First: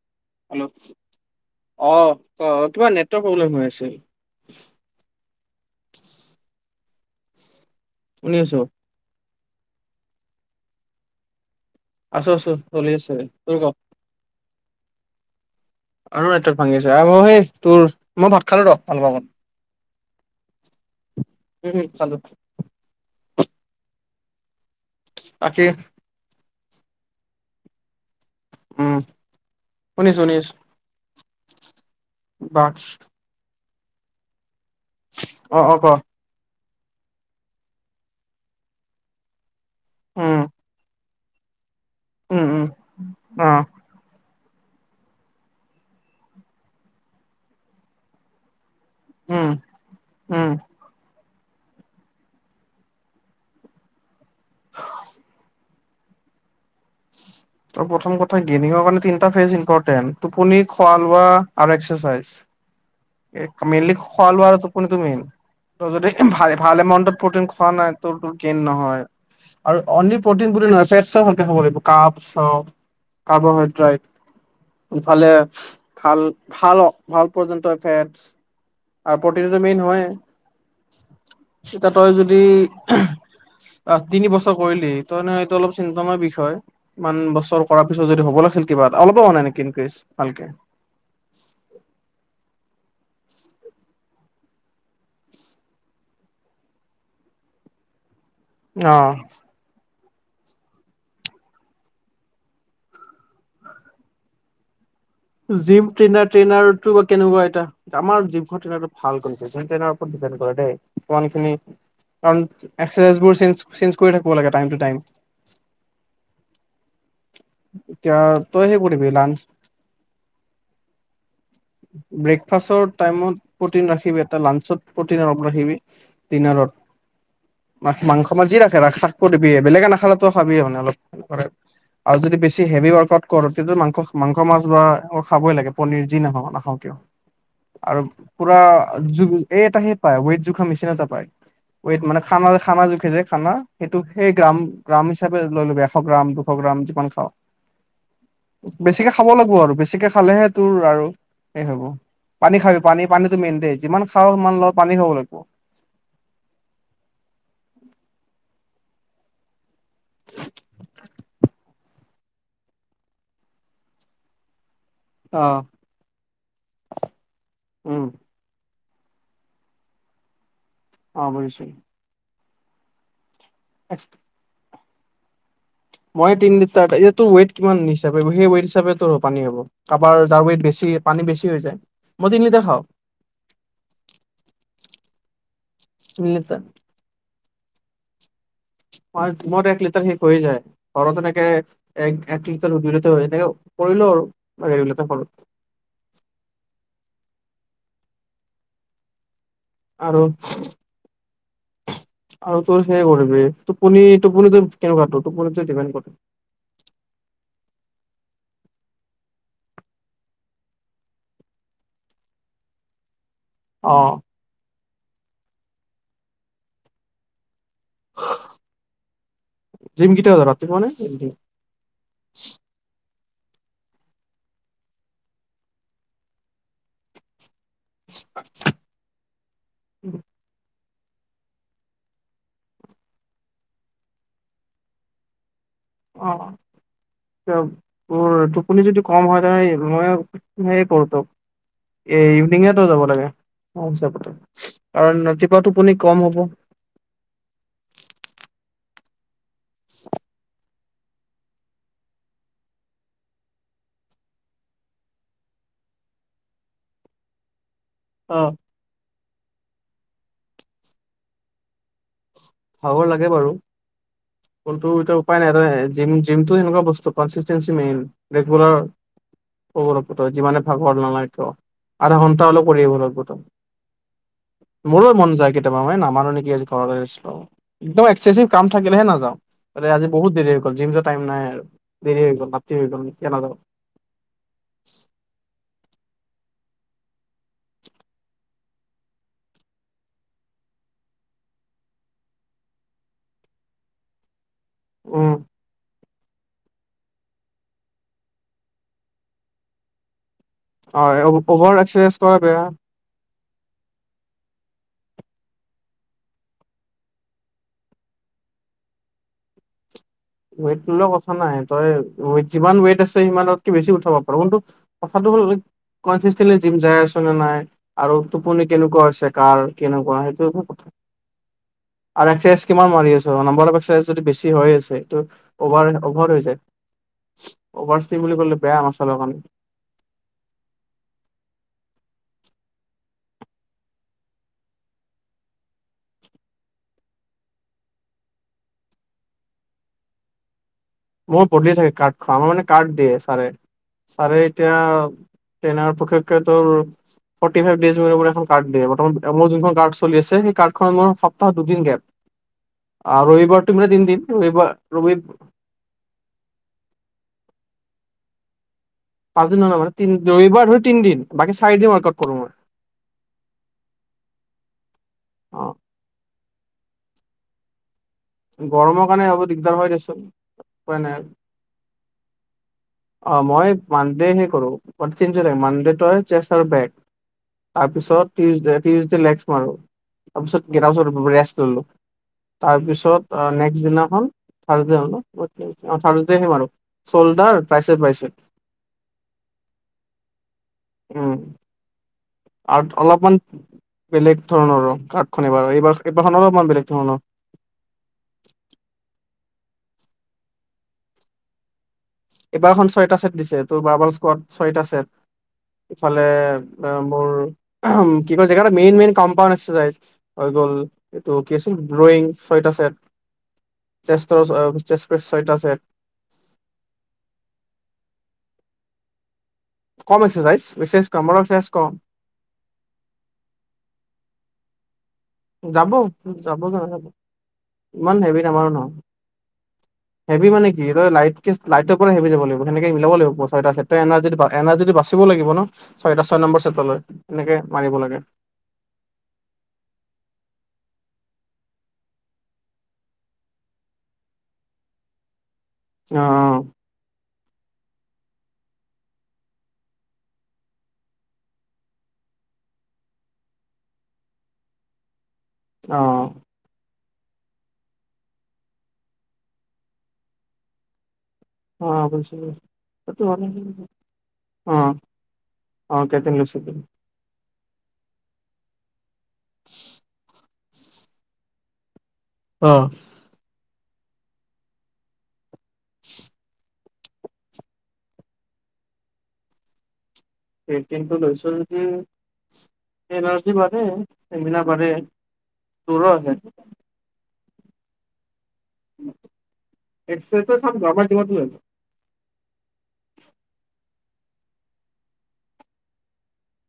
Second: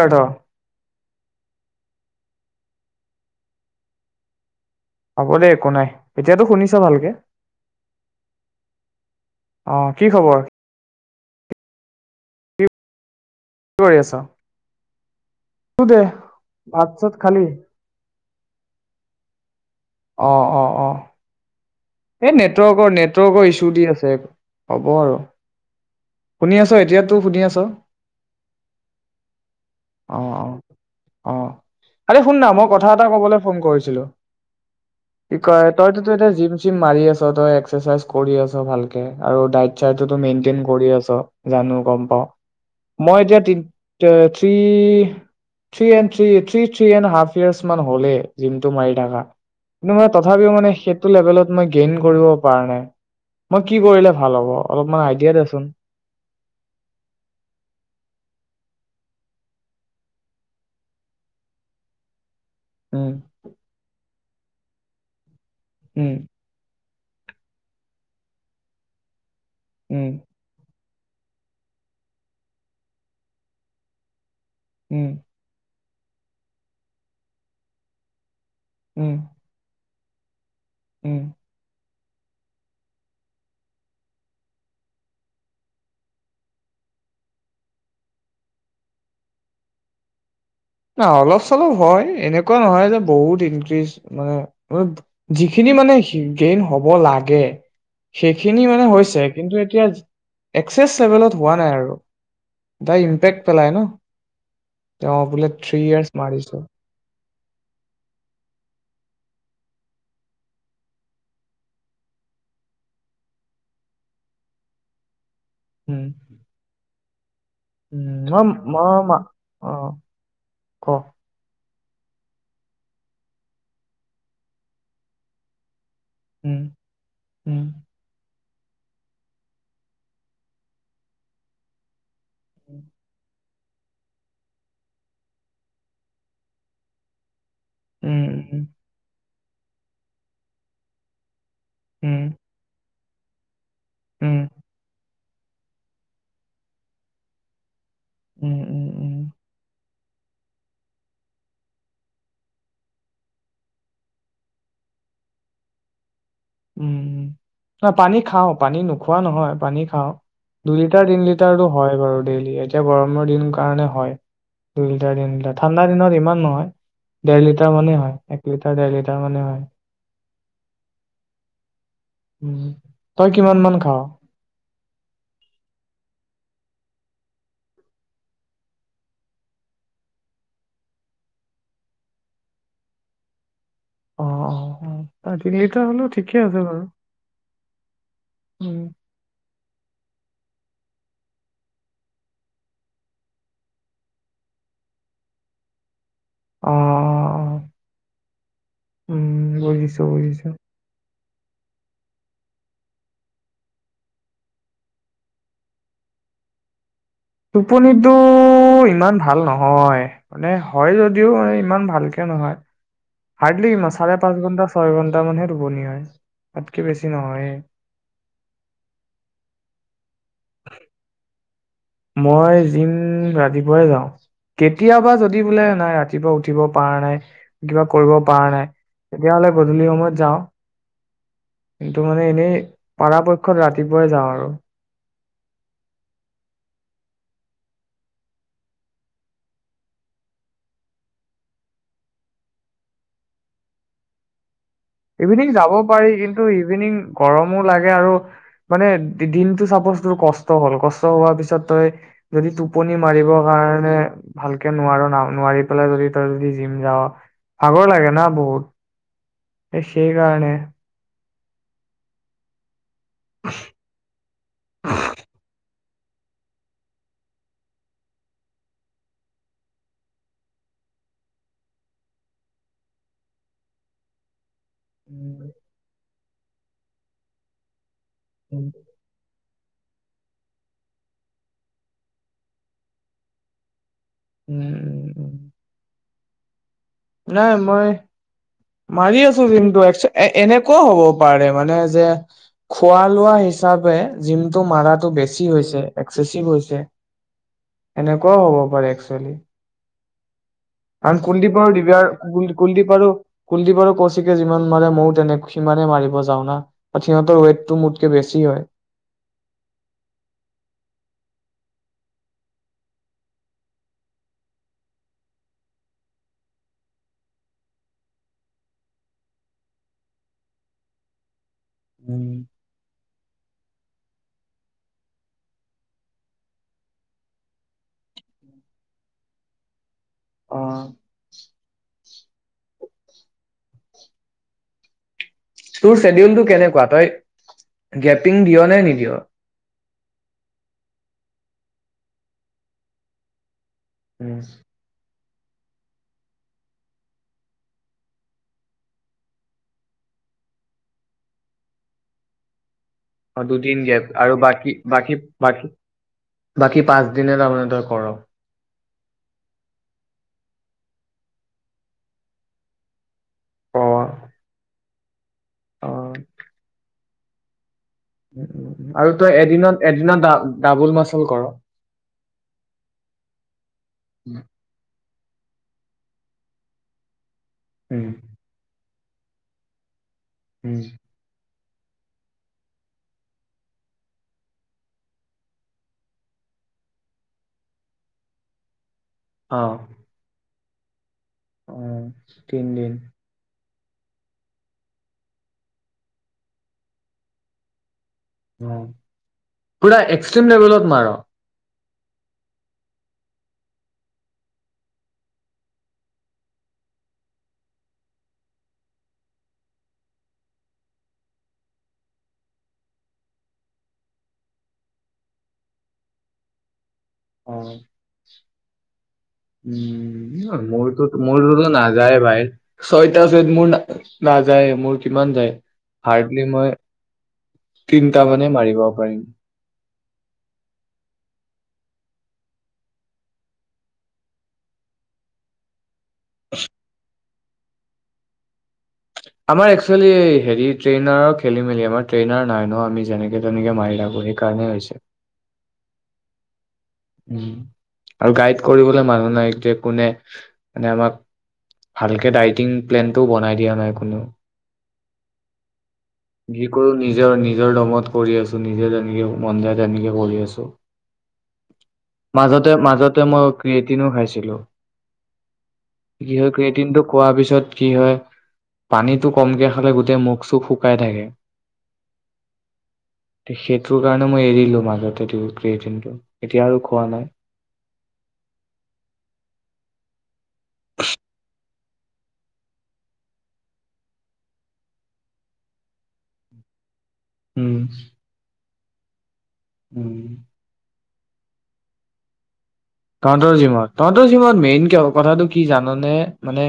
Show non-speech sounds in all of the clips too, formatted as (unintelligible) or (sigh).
অৰ্থ হেল্ল' অ 'ক কিবা নেটৱৰ্ক প্ৰব্লেম হৈ আছে। হ'ব দেই একো নাই এতিয়াতো শুনিছ ভালকে শুনি আছো। অ, কি খবৰ? আছো আছো চলি আছে। তোৰ ক কি কৰি আছ? দে আৰু নেটৱৰ্ক ভাত ভাঙিছে আহ চাত অ'' খালি সেই তোৰ মই ভাত খালো ৰ অলপ আগত, অ- অ -অ উম উম খালো এই নেটৱৰ্কৰ নেটৱৰ্কৰ ইুছু। তুদি আছে। হ'ব আৰু বাকী শুনি আছ এতিয়াতো টো শুনি আছ উম, অ অ শুনিছোঁ-শুনিছোঁ। অ, আৰে শুননা মই কথা এটা ক'বলৈ ফোন কৰিছো ছিলো। কি অ কয় অ ক তইতো তো এতিয়া জিম মাৰি আছ তই এক্সেচাইজ কৰি আছ ভালকে আৰু ডাইটতো তো উম মেনটতিন ঘৰি আছে জানো। গম পাওঁ উম উম মই এতিয়া অ তি three A three three three and half years মান হবলাগে টো মাৰি উম থকা উম থাপিও মানে সেইটো লেভেলত মই গ্ৰেইন কৰিব পাৰা নাই, মই কি কৰিলে ভাল হব? অলপ মন ইডিয়া দে চোন? তই প্ৰথম কথা গেমিঙ কাৰে তিনটা ফেজ ইম্পৰ্টে টোপনি খোৱা লোৱা আৰু একাৰচাইজ। উম, এই কামেলি খোৱা বোৱাৰ টোপনিটো মেই তই যদি উম, ভালএমাউন্টত প্ৰটিন খোৱা নাই ত গেইন নহয়। আৰু উম, অনলি প্ৰটিন নহয় ফেট চব ভালকে হব লাগিব। কাপ চাপ কাৰ্বহাইড্ৰেট। উম, ফালে ভাল-ভাল-ভাল পৰ্যন্ত ফেটজ উম, আৰু প্ৰতিনটোটো মেইন হয়। উম, এয়া তই যদি আহ তিন বছৰ কৰিলি তই নহ এইটো অলপ চিন্তনয় বিষয় ইমান বছৰ কৰাৰ পিছত যদি হ'ব লাগিছিল কিবা অলপো হোৱা নাই নেকি ইনক্ৰিজ ভালকে। ন অলপ চলপ হয় এনেকুৱা নহয় যে বহুত ইনক্ৰিজ মানে যিখিনি মানে গেইন হ'ব লাগে সেইখিনি মানে অ হৈছে কিন্তু এতিয়া একচেছ লেভেলত হোৱা নাই আৰু দাই ইম্পেক্ট পেলাই ন তেওঁ বোলে থ্ৰী জিম ইয়াৰ্চ মাৰিছো ট্ৰেইনাৰ-ট্ৰেইনাৰ টো বা কেনেকুৱা? আমাৰ জৱখন ভ কৰে (unintelligible) ই থ ল উম, উম, এতিয়া ম, তই সেই কৰিবি মম লাঞ্চ অ', ক? ব্ৰেকফাষ্টৰ টাইমত প্ৰ'টিন ৰাখিবি এটা লাঞ্চত প্ৰটিন অলপ ৰাখিবি। উম দিনাৰত উম মা মাংস তমান যি ৰাখে ৰা থাক দিবি বেলেগে নাখালাো খাবি মানে অলপ। আৰু যদি বেছি হেভি ৱৰ্কআউট কৰো। (unintelligible) মাংস মাংস মাছ বা খাবই লাগে পনীৰ যি নাও নাখাওঁ কিয়। আৰু উম পুৰা উম (unintelligible) এই এটাহে পায় ৱেইট জোখা মেচিন এটা পায়। ওৱেট মানে উম খানা খানা য। (unintelligible) খানা। সেইটো সেই উম গ্ৰাম গ্ৰাম। (unintelligible) লৈ লবি এশ গ্ৰাম দুশ গ্ৰাম। অকণমান খাওঁ। উম উম বেছিকে উম খাব লাগব আৰু বেছিকে। খালেহে তোৰ আৰু এই হ'ব পানী খাবি পানী পানীটো মেইন দেই যিমান খাওঁ সিমান ল পানী খাব লাগিব। উম ন পানী খাওঁ পানী নোখোৱা নহয়। পানী খাওঁ দুই লিটাৰ, তিন লিটাৰতটো হয় বাৰু ডেইলি এতিয়া গৰমৰ দিন কাৰণে হয়। দুই লিটাৰ, তিন লিটাৰ অ'। ঠাণ্ডা দিনত ইমান নহয় দেৰ লিটাৰ মানে উম, হয় এক লিটাৰ। তাৰ মান হয়। অ গৈছো। উম। তই কিমান মান খাৱ? মই তিন লিটাৰোৰ ইয়াত টোৰ ওৱেট কিমান হিচাপে সেই ওৱেইট হিচাপে তোৰ পানী হবো। কাৰোবাৰ যাৰ ওৱেট বেছি পানী বেছি হৈ যায়। মই তিন লিটাৰ খাওঁ। অ, ' অ', অ', তিন লিটাৰ হলেও তিনি ঠিকে লিটাৰ আছে বাৰু। উম (unintelligible) মোৰ এক লিটাৰ শেষ হৈ যায় ঘৰত এনেকে এক এক লিটাৰ দুই লিটাৰ হৈ এনেকে পৰিলো আৰু ই লিটাৰ ঘৰত। অ উম। বুজিছো আৰু বুজিছো। আৰু তোৰ সেয়ে কৰবি টোপনি টোপনিতো কেনেকুৱা তোৰ টোপনিতো ডিপেণ্ড কৰে। টোপনিটো ইমান ভাল নহয় মানে হয় যদিও ইমান ভালকে নহয়। (unintelligible) অ' মছালা পাঁচ গুন্ধা। ছয় ঘন্টা মানহে টোপনি হয় তাতকে বেছি নহয়ে। জিম কেতিয়া যাৱা ৰাতিপুৱা নে ৰাতি। মই জিম। ৰাতিপুৱাই যাওঁ কেতিয়াবা যদি বোলে নাই ৰাতিপুৱা উঠিব পৰা নাই কিবা। কৰিব পৰা নাই তেতিয়া হ'লে গধূলি সময়ত যাওঁ। কিন্তু মানে এনেই পৰাপক্ষত ৰাতিপুৱাই যাওঁ আৰু। অ তোৰ টোপনি যদি কম হয় তে মই হে কৰো তই এই ইভিনিঙে তই যাব লাগে মোৰ হিচাপত। ইভিনিং যাব পাৰি কিন্তু ইভিনিং গৰমো লাগে আৰু মানে। দিনটো চাপজ তোৰ কষ্ট হল কষ্ট হোৱাৰ পিছত তই যদি টোপনি মাৰিব কাৰণে ভালকে নোৱাৰ ন নোৱাৰি পেলাই যদি তই যদি জিম যাৱ। আগৰ লাগে না অ', বহুত? এ ', শেই কাৰানে! ভাগৰ লাগে বাৰু কোনটো এতিয়া উপায় নাই। জিম- জিমটো সেনেকুৱা বস্তু কনচিষ্টেঞ্চি মেইন ৰেগুলাৰ কৰিব লাগব যিমানে ভাগৰ নালাগ ক আধা ঘন্টা হলে কৰি আহিব লাগিব ত মোৰ মন উম যায় কেতিয়াবা মে নামাৰ নেকি আজ ঘৰলৈ আছিলো। একদম এক্সেচিভ কাম উম, থাকিলেহে নাযাওঁ। আৰে', আজি বহুত দেৰি হৈ গল জিম য টাইম নাই আৰু দেৰি হৈ গল ৰাতি হৈ গ'ল এতিয়া নাযও। উম- উ - উম -উম নাই মই মাৰি আছো জিমটো এক এ এনেকুৱও হ'ব পাৰে মানে যে খোৱা লোৱা হিচাপে জিমটো টো মাৰাটো উম, বেছি হৈছে! একেচিভ হৈছে সেনেকুৱাও হ'ব পাৰে একচুৱেলি। হয় আৰু কুলদীপ অভাৰ আৰুদিব্যাৰ এক্সাৰচাইজ কৰা আৰু ক বেয়া। -কুলদীপ আৰু কুলদ্বীপ আৰু কৌশিকে যিমান মাৰে ময়ো তেনে সিমানে মাৰিব যাওনাা ব সিহঁতৰ ৱেইটটো মোতকে বেছি হয়। ৱেটলৈ কথা নাই তই যিমান ৱেট আছে সিমানকে বেছি উঠাব পাৰ কিন্তু কথাটো হ'ল কনচিেটল জিম যাই আছ নে নাই আৰু টোপনি কেনেকুৱা হৈছে কাৰ কেনেকুৱা সেইটো এক কথা আৰু উম, এক্সাৰচাইজ কিমান মাৰি আছ নম্ব অ একাইজ যদি বেছি হৈ আছে? অভাৰ- অভাৰ হৈ যায় অভাৰ চিম বুলি কলে বেয়া মাচালৰ পাম। আহ', তোৰ চেদিউলটো কেনেকুৱা তই গেপিং দিয় নে নিদিয়? মই বদিয় থাকে কাৰ্ড খ আমাৰ মানে কাৰ্ড দিয়ে ছাৰে। উম, ছাৰে এতিয়া ট্ৰেইনেৰে প্ৰত্যেকেটো ফৌৰটি ফাইভ ডেজৰ কাৰণে এখন কাৰ্ড দিয়ে বৰ্তমান মোৰ জোনখন কাৰ্ড চলি আছে কাৰ্ডখন মোৰ সপ্তাহত দুদিন গেপ। আৰু অ' ৰবিবাৰ দুদিন তুমিা গেপ তিনদিন আৰু বাকী ৰবিবাৰ বাকী ৰবি বাকী বাকী পাঁচদিনে তাৰমানে তই কৰ পাঁচ দিন নালগাই টি ৰবিবাৰ ধৰি তি দিন বাকী চাৰিদিন ৱাৰ্কআউট কৰো মই। অ', উম, উম, উম। গৰমৰ আৰু কাৰণে তই অ', দিগদাৰ এদিনত হয় এদিনত দেছোন ডা ডাবুল উপায় মাচল নাই কৰ। অ মই মানডে হে কৰো। ঞজ ল মানডেষ্টাৰ বেগ উম, তাৰপিছত টিউজডে টউজডে লেগছ মাৰো। তাৰপিছত উম, গটাৰ পিছত ৰেষ্ট লো তাৰপিছত নেক্স দিনাখন থাৰচডে হ'ল থাৰডে আহিম আৰু চল্ডাৰ তৃাইচেপ বাইচেপ অ', উম উম', আৰু অলপমান বেলেগ ধৰণৰ গাৰ্ডখন এইবাৰ এইবাৰ এইবাৰখনো অলপমান বেলেগ ধৰণৰ। পুৰা এক্সট্ৰিম লেভেলত মাৰ এইবাৰখন ছয়টা চছেট দিছে তোৰ বাৰ্বল স্কোৱাড ছয়টা চেট ইফালে মোৰ কি কয় জেগা এটা মেইন মেইন কম্পাউণ্ড এক্সাৰচাইজ হৈ গ'ল এইটো কি আছিল ড্ৰয়িং ছয়টা চেট চেষ্টৰ ছয় চেট। অ, কম এক্সাৰচাইজ উম, এক্সাৰচাইজ মোৰতটো কম অলপ এক্সাৰচাইজ মোৰতো কম নাযায় বাই ছয়টা ছয়ত মোৰ নাযায় মোৰ। কিমান যায় যাব হাৰ্ডলি যাব মই কিয় নাযাব ইমান তিনটা হেভি মানে নামাৰো মাৰিব নহয় পাৰিম। হেভি মানে কি তই লাইট-লাইটৰ পৰা হেভি যাব লাগিব সনেকে মিলাব লাগিব ছটা ছেট এাৰ্জ এনাৰ্জিটো বাচিব লাগিব ন। ছয়টা ছয় নম্বৰ চটলৈ। এনেকে মাৰিব লাগে। আমাৰ এক্সুৱেলি হেৰি ট্ৰেইনাৰ খেলি মেলি আমাৰ ট্ৰেনাই নাই ন আমি যেনে তেনে মাৰি থাকো, সেই কাৰণে হৈছে। আহ-আহ, উ, আৰু গাইড কৰিবলে মানুহ নাই যে কোনে মানে আমাক ভালকে ডাইটিং প্লেনটোও বনাই দিয়া নাই। কোনো। অ যি কৰো নি নিজৰ-নিজৰ দমত কৰি আছো নিজে তেনেকে মন যায় তেনেকে কৰি আছো। অ বুজিছো বুজিছো। সেইটো মাজতে-মাজতে হয়। মই ক্ৰীয়েটিনো খাইছিলো অ অ কেইদিন কি লৈছো ক্ৰীয়েটিনটো খোৱাৰ পিছত কি হয়? পানী কমকে খালে গোটে মুখ চুু শুকাই থাকে। অ, তে সেইটোৰ কাৰণে মই এৰিলো মাজতে ই ক্ৰীয়েতিন টো এতিয়া আৰু খোৱা নাই। এইটিনটো লৈছো। উম, এন আৰ চি বাৰে এমনা (unintelligible) ব়ে দৰো আছে উম, উম (inaudible) উম। এছেটো চব গাব (inaudible) তহঁতৰ জিমট তহঁতৰ জিমট মেইন কে কি জানানে মানে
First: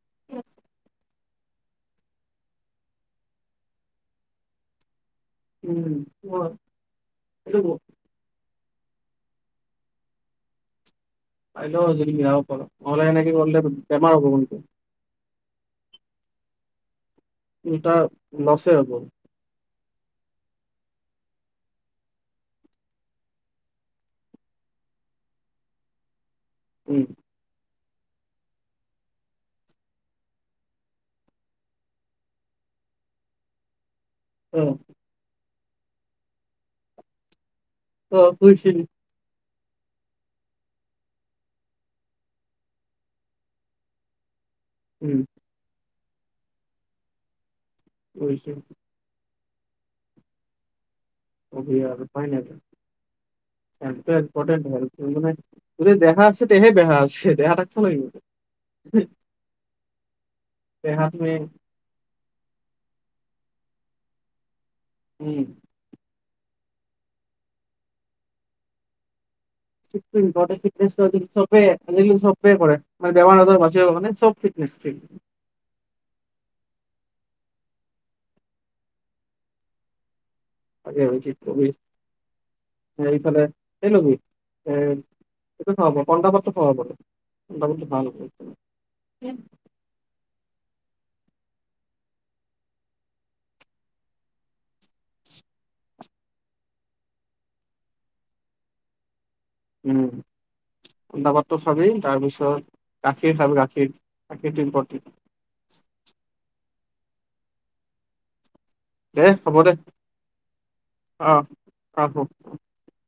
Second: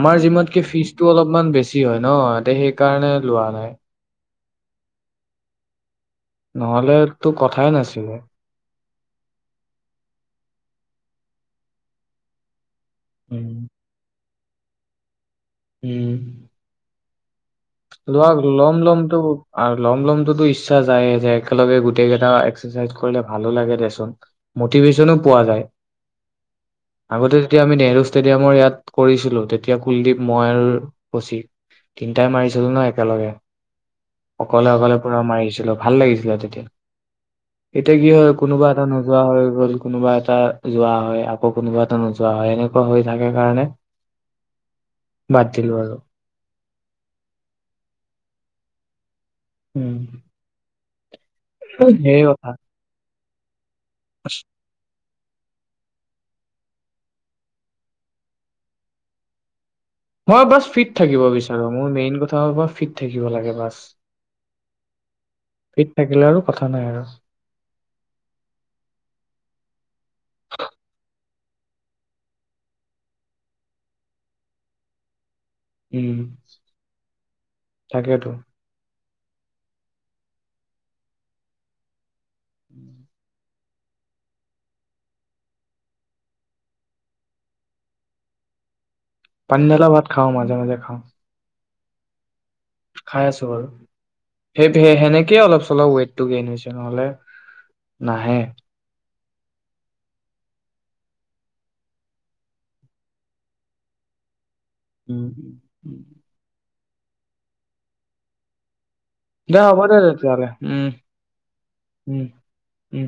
আমাৰ জিমটকে ফিজটো অলপমান বেছি হয় ন সেই কাৰণে লোৱা নাই। উম, নহ'লে তো এইটো কথাই নাছিলে। আহল জ দে প অলাইন উম, গলে বেমাৰ হ'ব। (inaudible) উম, উল্টা লোৱা লছে হ'ব ল'ম-ল'মটো লম লমটোতো ইচ্ছা যায় যে একেলগে গোটেই কেইটা এক্সাৰচাইজ কৰিলে ভালো লাগে দেচোন মটিভেশচনো পোৱা যায়। উম আগতে যেতিয়া আমি নেহৰু ষ্টেডিয়ামৰ ইয়াত কৰিছিলো তেতিয়া কুলদীপ, মই আৰু কৌশিক তিনটাই মাৰিছিলো ন একেলগে অ অকলে অকলে পুৰা মাৰিছিলো ভাল লাগিছিলে তেতিয়া। এতিয়া কি অ হয় কোনোবা এটা বুজিছিলো নোযোৱা হয় ৰল কোনোবা এটা যোৱা হয় আকৌ কোনোবা এটা নোযোৱা হয় এনেকুৱা হৈ থাকে কাৰণে উম বাদ দিলো আৰু। (unintelligible) উম। সেই কথা (inaudible) যদি দেহা আছে তেহে বেহা আছে। (unintelligible) মই বচ ফিট দেহাত থাকিব মানে বিচাৰো। মোৰ মেইন কথা হল মই ফিট থাকিব লাগে বাছ। উম ফিট থাকিলে আৰু কথা নাই আৰু (inaudible) (unintelligible) আজিকালি চববে কৰে মানে বেমাৰ আজাৰ বাচিব কাৰণে চব ফিটনেচ ফ্ৰীক। উম। থাকেতো। (unintelligible) কি কবি এইফালে এই লবি। এ - এইটো খোৱাব পন্তা ভাতটো খুৱাব পাৰে। পন্তা ভাত টো ভাল আছে পানী ধালা ভাত খাওঁ মাজে মাজে খাওঁ। খাই আছো বাৰু। সেই - সেই - সেনেকেই অলপ চলপ ৱেইটটো গেইন হৈছে নহ'লে নাহে। উম। পইতা ভাতটো খাবি তাৰ পিছত গাখীৰ খাবি গাখীৰ। গাখীৰটো ইম্পৰ্টেণ্ট উম। উম। উম। দে হ'ব দে তেতিয়াহলে। উম। অ অ হ'ব উম। উম।